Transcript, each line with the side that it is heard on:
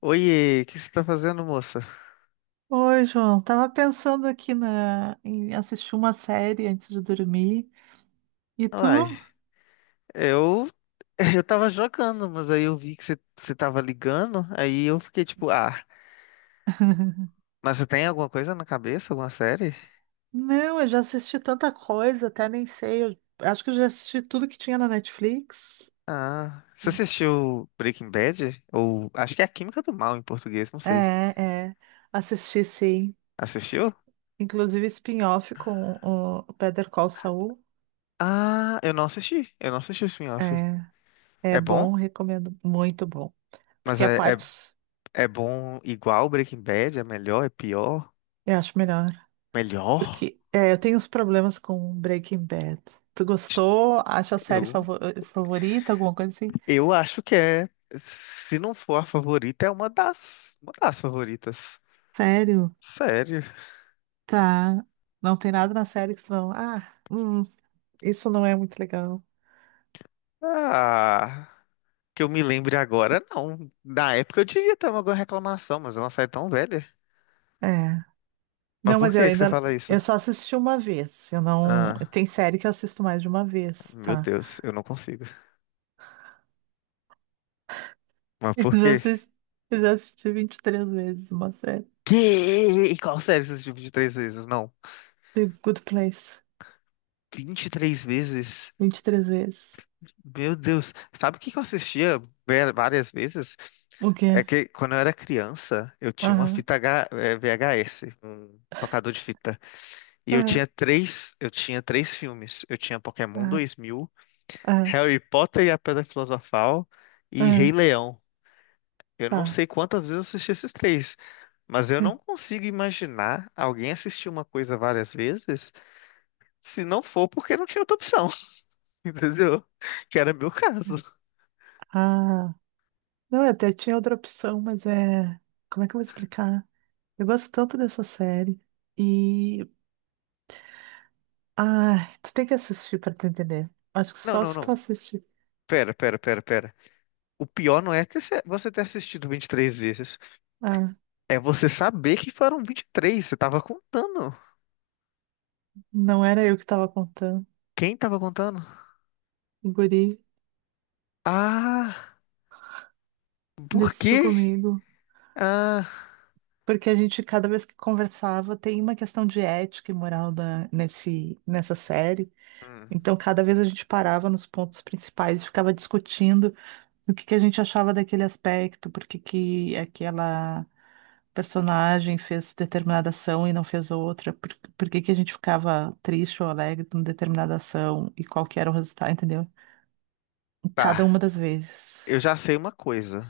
left: Oiê, o que você tá fazendo, moça?
right: Oi, João. Tava pensando aqui em assistir uma série antes de dormir. E tu?
left: Uai, eu. Eu tava jogando, mas aí eu vi que você tava ligando, aí eu fiquei tipo, ah, mas você tem alguma coisa na cabeça, alguma série?
right: Não, eu já assisti tanta coisa, até nem sei. Eu acho que eu já assisti tudo que tinha na Netflix.
left: Ah, você assistiu Breaking Bad? Ou acho que é A Química do Mal em português, não
right: É,
left: sei.
right: é. Assisti, sim.
left: Assistiu?
right: Inclusive spin-off com o Better Call Saul.
left: Ah, eu não assisti o spin-off.
right: É, é
left: É bom?
right: bom, recomendo. Muito bom.
left: Mas
right: Porque a
left: é, é,
right: parte
left: é bom igual Breaking Bad? É melhor? É pior?
right: eu acho melhor.
left: Melhor?
right: Eu tenho uns problemas com Breaking Bad. Tu gostou? Acha a série
left: Eu
right: favorita? Alguma coisa assim?
left: Eu acho que se não for a favorita, é uma das favoritas.
right: Sério?
left: Sério.
right: Tá. Não tem nada na série que falam, isso não é muito legal.
left: Ah, que eu me lembre agora, não. Na época eu devia ter alguma reclamação, mas eu não saí tão velha.
right: É.
left: Mas
right: Não,
left: por
right: mas eu
left: que que você
right: ainda,
left: fala isso?
right: Eu só assisti uma vez. Eu não,
left: Ah,
right: tem série que eu assisto mais de uma vez,
left: meu
right: tá?
left: Deus, eu não consigo. Mas
right: Eu
left: por
right: já
left: quê?
right: assisti, eu já assisti vinte e três vezes uma série.
left: Que? Qual série você assistiu 23 vezes? Não.
right: The Good Place.
left: 23 vezes?
right: Vinte e três vezes.
left: Meu Deus, sabe o que que eu assistia várias vezes?
right: O
left: É
right: quê?
left: que quando eu era criança, eu tinha uma
right: Aham.
left: fita VHS, um tocador de fita. E eu
right: Aham.
left: tinha três, eu tinha três filmes. Eu tinha Pokémon
right: Aham.
left: 2000,
right: Aham.
left: Harry Potter e a Pedra Filosofal e Rei
right: Aham.
left: Leão. Eu não
right: Tá.
left: sei quantas vezes eu assisti esses três, mas eu não consigo imaginar alguém assistir uma coisa várias vezes, se não for porque não tinha outra opção. Entendeu? Que era meu caso.
right: Ah. Não, eu até tinha outra opção, mas é. Como é que eu vou explicar? Eu gosto tanto dessa série. E. Ai, tu tem que assistir pra tu entender. Acho que
left: Não,
right: só
left: não,
right: se tu
left: não.
right: assistir.
left: Pera, pera, pera, pera. O pior não é ter você ter assistido 23 vezes.
right: Ah,
left: É você saber que foram 23. Você tava contando.
right: não era eu que tava contando.
left: Quem tava contando?
right: O guri,
left: Ah,
right: ele
left: por
right: assistiu
left: quê?
right: comigo.
left: Ah,
right: Porque a gente, cada vez que conversava, tem uma questão de ética e moral nessa série.
left: hum,
right: Então, cada vez a gente parava nos pontos principais e ficava discutindo o que que a gente achava daquele aspecto, por que que aquela personagem fez determinada ação e não fez outra, por que que a gente ficava triste ou alegre com determinada ação e qual que era o resultado, entendeu? Cada uma
left: tá.
right: das vezes.
left: Eu já sei uma coisa.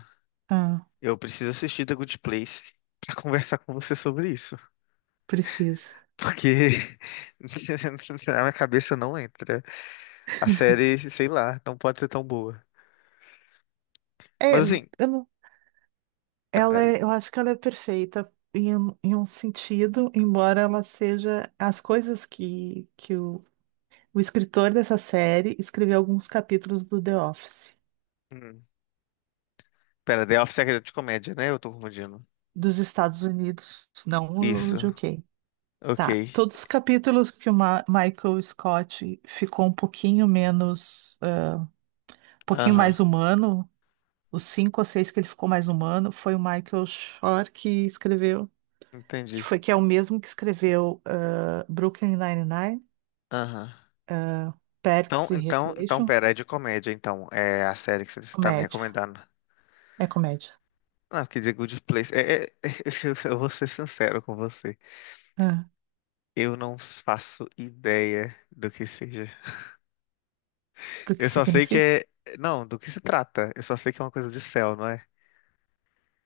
right: Ah,
left: Eu preciso assistir The Good Place pra conversar com você sobre isso.
right: precisa.
left: Porque na minha cabeça não entra. A série, sei lá, não pode ser tão boa.
right: É,
left: Mas
right: eu
left: assim,
right: não-
left: não,
right: Ela
left: é-
right: é, eu acho que ela é perfeita em um sentido, embora ela seja as coisas que o escritor dessa série escreveu alguns capítulos do The Office.
left: Hum. Pera, The Office é de comédia, né? Eu tô confundindo.
right: Dos Estados Unidos, não o
left: Isso.
right: de UK.
left: Ok.
right: Tá. Todos os capítulos que o Michael Scott ficou um pouquinho menos, um pouquinho
left: Aham.
right: mais humano, os cinco ou seis que ele ficou mais humano, foi o Michael Shore que escreveu,
left: Entendi.
right: que é o mesmo que escreveu Brooklyn Nine-Nine,
left: Aham. Então,
right: Parks e
left: então, então,
right: Recreation,
left: pera, é de comédia, então. É a série que você tá me
right: comédia.
left: recomendando.
right: É comédia.
left: Não, quer dizer Good Place. Eu vou ser sincero com você.
right: Ah,
left: Eu não faço ideia do que seja.
right: do que
left: Eu só sei que
right: significa?
left: é. Não, do que se trata. Eu só sei que é uma coisa de céu, não é?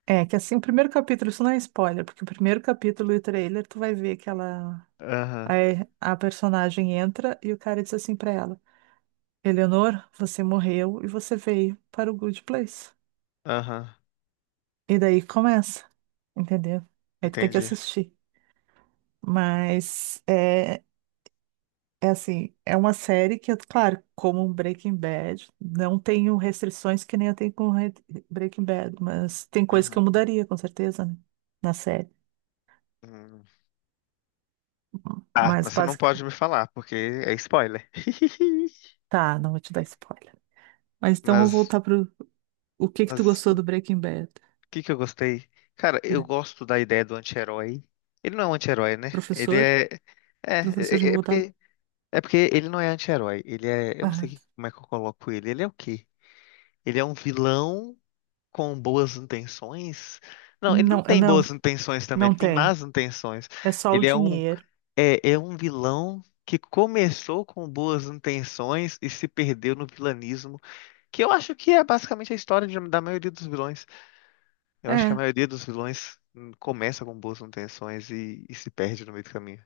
right: É que assim, o primeiro capítulo, isso não é spoiler, porque o primeiro capítulo e o trailer, tu vai ver que ela...
left: Aham.
right: Aí a personagem entra e o cara diz assim pra ela: Eleanor, você morreu e você veio para o Good Place.
left: Aham.
right: E daí começa, entendeu? Aí tu tem que
left: Entendi.
right: assistir. Mas é, é assim, é uma série que, claro, como um Breaking Bad, não tenho restrições que nem eu tenho com Breaking Bad, mas tem coisa que eu
left: Uhum.
right: mudaria, com certeza, né? Na série.
left: Hum. Ah,
right: Mas
left: mas você não
right: basic...
left: pode me falar, porque é spoiler.
right: Tá, não vou te dar spoiler. Mas então vou
left: Mas,
right: voltar pro o que que tu
left: mas
right: gostou
left: o
right: do Breaking Bad,
left: que que eu gostei? Cara, eu
right: né?
left: gosto da ideia do anti-herói. Ele não é um anti-herói, né? Ele
right: Professor?
left: é. É,
right: Professor
left: é, é
right: revoltado.
left: porque, é porque ele não é anti-herói. Ele é. Eu não sei
right: Ah,
left: como é que eu coloco ele. Ele é o quê? Ele é um vilão com boas intenções? Não, ele não
right: não,
left: tem
right: não,
left: boas intenções também, ele
right: não
left: tem
right: tem.
left: más intenções.
right: É só o
left: Ele é um,
right: dinheiro.
left: é, é um vilão que começou com boas intenções e se perdeu no vilanismo. Que eu acho que é basicamente a história da maioria dos vilões. Eu acho que a
right: É,
left: maioria dos vilões começa com boas intenções e se perde no meio do caminho.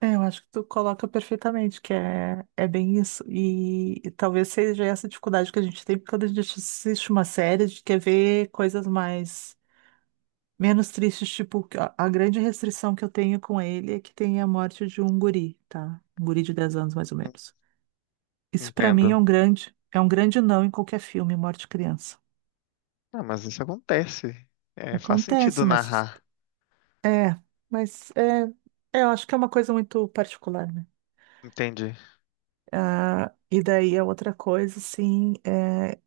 right: é, eu acho que tu coloca perfeitamente, que é bem isso. E talvez seja essa dificuldade que a gente tem quando a gente assiste uma série, a gente quer ver coisas mais, menos tristes, tipo, que a grande restrição que eu tenho com ele é que tem a morte de um guri, tá? Um guri de 10 anos, mais ou
left: Hum,
right: menos. Isso pra mim
left: Entendo.
right: é um grande não em qualquer filme, morte de criança.
left: Ah, mas isso acontece. É, faz sentido
right: Acontece, mas
left: narrar.
right: é, mas eu acho que é uma coisa muito particular, né?
left: Entendi.
right: Ah, e daí a outra coisa, assim, é,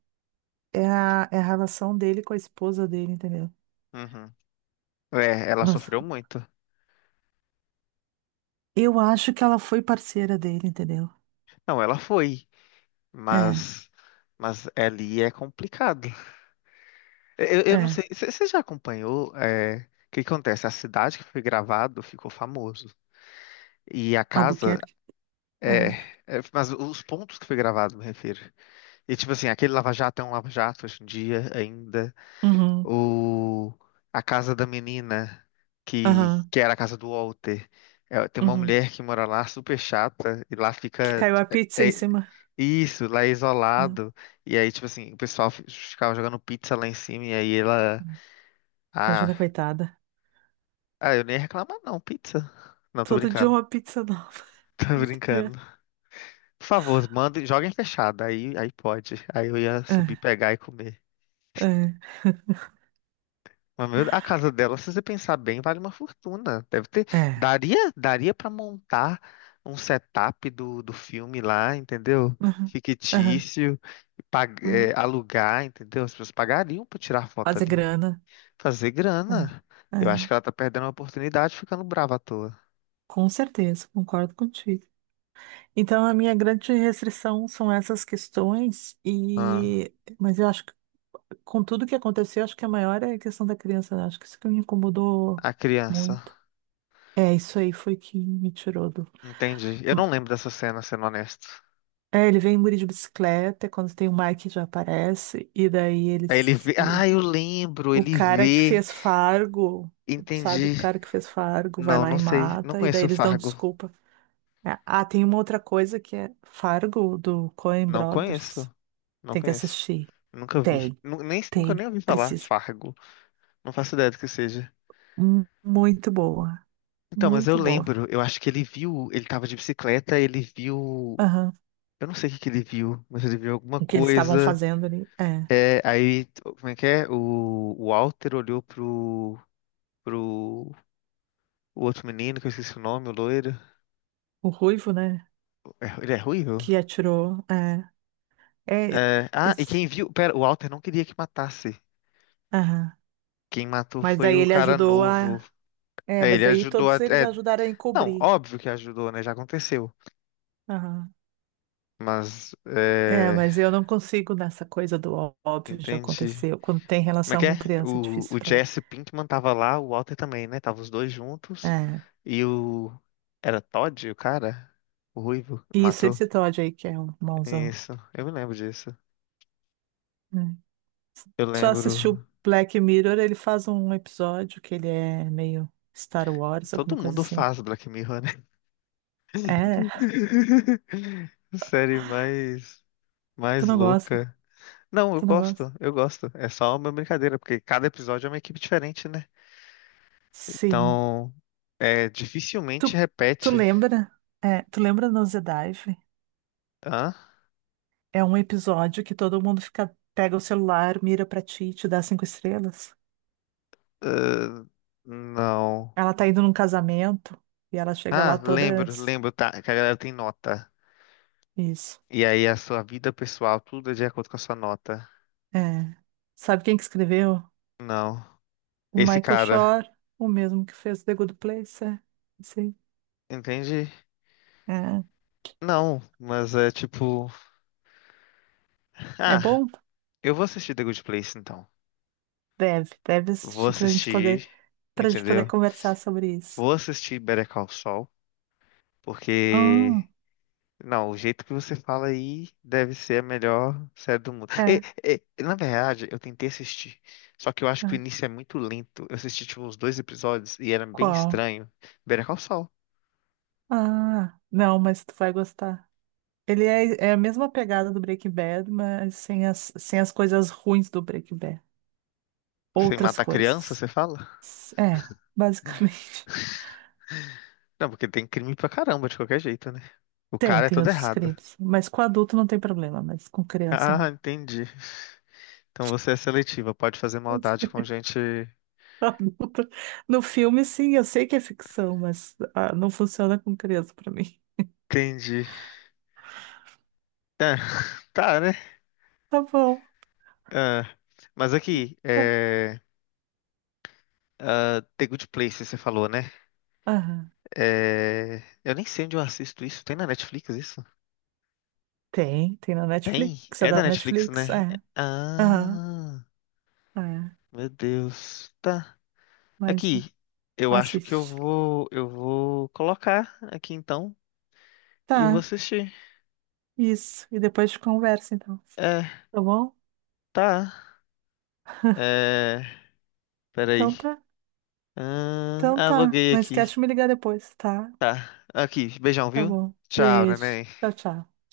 right: é, a, é a relação dele com a esposa dele, entendeu?
left: Uhum. É, ela
right: Nossa,
left: sofreu muito.
right: eu acho que ela foi parceira dele, entendeu?
left: Não, ela foi,
right: É,
left: mas mas ali é complicado. Eu não
right: é.
left: sei, você já acompanhou o que que acontece? A cidade que foi gravado ficou famoso. E a casa
right: Albuquerque?
left: é,
right: Aham.
left: mas os pontos que foi gravado, me refiro. E tipo assim, aquele Lava Jato é um Lava Jato hoje em dia ainda.
right: Uhum,
left: O... A casa da menina, que,
right: aham,
left: que era a casa do Walter. É, tem uma
right: uhum.
left: mulher que mora lá, super chata, e lá
right: Que
left: fica
right: caiu a pizza em cima,
left: isso, lá é
right: né?
left: isolado. E aí, tipo assim, o pessoal ficava jogando pizza lá em cima, e aí ela. Ah,
right: Imagina, coitada.
left: ah, eu nem ia reclamar, não, pizza. Não, tô
right: Todo dia
left: brincando.
right: uma pizza nova,
left: Tô
right: entendeu?
left: brincando. Por favor, manda, joguem fechado. Aí pode. Aí eu ia subir,
right: É,
left: pegar e comer.
right: é,
left: Mas, meu, a casa dela, se você pensar bem, vale uma fortuna. Deve ter.
right: é.
left: Daria para montar um setup do filme lá, entendeu?
right: Uhum, aham.
left: Fictício, e
right: Uhum.
left: alugar, entendeu? As pessoas pagariam para tirar foto
right: Fazer
left: ali.
right: grana.
left: Fazer grana.
right: É,
left: Eu acho que
right: é.
left: ela tá perdendo uma oportunidade ficando brava à toa.
right: Com certeza, concordo contigo. Então, a minha grande restrição são essas questões,
left: Ah,
right: e mas eu acho que com tudo que aconteceu, acho que a maior é a questão da criança, né? Acho que isso que me incomodou
left: a criança.
right: muito. É, isso aí foi que me tirou do.
left: Entendi. Eu não lembro dessa cena, sendo honesto.
right: É, ele vem em Muri de bicicleta, é quando tem o Mike já aparece, e daí
left: Aí ele
right: eles.
left: vê. Ah, eu lembro.
right: O
left: Ele
right: cara que
left: vê.
right: fez Fargo, sabe? O
left: Entendi.
right: cara que fez Fargo vai
left: Não,
right: lá
left: não
right: e
left: sei. Não
right: mata, e daí
left: conheço o
right: eles dão
left: Fargo.
right: desculpa. É. Ah, tem uma outra coisa que é Fargo, do Coen
left: Não conheço.
right: Brothers.
left: Não
right: Tem que
left: conheço.
right: assistir.
left: Nunca vi.
right: Tem,
left: Nem, nunca
right: tem,
left: nem ouvi falar.
right: precisa.
left: Fargo. Não faço ideia do que seja.
right: Muito boa,
left: Então, mas eu
right: muito boa.
left: lembro, eu acho que ele viu, ele tava de bicicleta, ele viu.
right: Aham.
left: Eu não sei o que que ele viu, mas ele viu alguma
right: O que eles estavam
left: coisa.
right: fazendo ali, é.
left: É, aí, como é que é? O Walter olhou pro o outro menino, que eu esqueci o nome, o loiro.
right: O Ruivo, né,
left: É, ele é ruivo?
right: que atirou, é. É,
left: É, ah, e
right: esse-
left: quem viu. Pera, o Walter não queria que matasse.
right: aham.
left: Quem matou
right: Mas
left: foi
right: daí
left: o
right: ele
left: cara
right: ajudou
left: novo.
right: a... É,
left: É,
right: mas
left: ele
right: daí
left: ajudou a.
right: todos eles
left: É,
right: ajudaram a
left: não,
right: encobrir.
left: óbvio que ajudou, né? Já aconteceu.
right: Aham.
left: Mas,
right: É,
left: é...
right: mas eu não consigo nessa coisa do óbvio já
left: Entendi.
right: aconteceu. Quando tem
left: Como é
right: relação
left: que é?
right: com criança, é
left: O,
right: difícil
left: o
right: pra mim.
left: Jesse Pinkman tava lá, o Walter também, né? Tava os dois juntos.
right: É.
left: E o... Era Todd, o cara? O Ruivo?
right: Isso,
left: Matou?
right: esse Todd aí que é o mauzão,
left: Isso. Eu me lembro disso.
right: né?
left: Eu
right: Só
left: lembro...
right: assistiu Black Mirror, ele faz um episódio que ele é meio Star Wars,
left: Todo
right: alguma coisa
left: mundo
right: assim.
left: faz Black Mirror, né?
right: É,
left: Série mais...
right: tu
left: Mais
right: não gosta,
left: louca. Não, eu
right: tu não gosta.
left: gosto. Eu gosto. É só uma brincadeira, porque cada episódio é uma equipe diferente, né?
right: Sim.
left: Então... É,
right: Tu,
left: dificilmente
right: tu
left: repete,
right: lembra? É, tu lembra no Dive?
left: tá?
right: É um episódio que todo mundo fica, pega o celular, mira pra ti e te dá cinco estrelas.
left: Ah, não.
right: Ela tá indo num casamento e ela chega lá
left: Ah,
right: toda.
left: lembro, lembro, tá, que a galera tem nota.
right: Isso.
left: E aí a sua vida pessoal, tudo é de acordo com a sua nota.
right: É. Sabe quem que escreveu?
left: Não.
right: O
left: Esse
right: Michael
left: cara,
right: Shore, o mesmo que fez The Good Place, é. Sim.
left: entende? Não, mas é tipo.
right: É, é
left: Ah,
right: bom?
left: eu vou assistir The Good Place então.
right: Deve
left: Vou
right: assistir
left: assistir,
right: pra gente poder
left: entendeu?
right: conversar sobre isso.
left: Vou assistir Better Call Saul, porque...
right: Hum,
left: Não, o jeito que você fala aí deve ser a melhor série do mundo. E,
right: é,
left: e, na verdade, eu tentei assistir, só que eu acho que o
right: é.
left: início é muito lento. Eu assisti tipo uns dois episódios e era bem
right: Qual?
left: estranho. Better Call Saul.
right: Ah, não, mas tu vai gostar. É a mesma pegada do Breaking Bad, mas sem as coisas ruins do Breaking Bad.
left: Você
right: Outras
left: mata a criança,
right: coisas.
left: você fala?
right: É, basicamente.
left: Não, porque tem crime pra caramba de qualquer jeito, né? O cara é
right: Tem
left: todo
right: outros
left: errado.
right: crimes. Mas com adulto não tem problema, mas com criança
left: Ah,
right: não.
left: entendi. Então você é seletiva, pode fazer maldade com gente.
right: Adulta. No filme, sim, eu sei que é ficção, mas ah, não funciona com criança pra mim.
left: Entendi. É, tá, né?
right: Tá bom.
left: Ah, mas aqui,
right: Tá.
left: The Good Place, você falou, né?
right: Aham.
left: É, eu nem sei onde eu assisto isso. Tem na Netflix isso?
right: Tem na Netflix,
left: Tem?
right: é
left: É da
right: da
left: Netflix,
right: Netflix,
left: né?
right: é. Aham,
left: Ah,
right: é.
left: meu Deus. Tá.
right: Mas
left: Aqui. Eu acho que eu
right: assiste.
left: vou, eu vou colocar aqui então e vou
right: Tá,
left: assistir.
right: isso. E depois a gente conversa, então.
left: É,
right: Tá bom?
left: tá. É, peraí.
right: Então tá.
left: Ah,
right: Então
left: ah,
right: tá.
left: loguei
right: Não esquece de
left: aqui.
right: me ligar depois, tá?
left: Tá. Aqui. Beijão,
right: Tá
left: viu?
right: bom.
left: Tchau,
right: Beijo.
left: neném.
right: Tchau, tchau.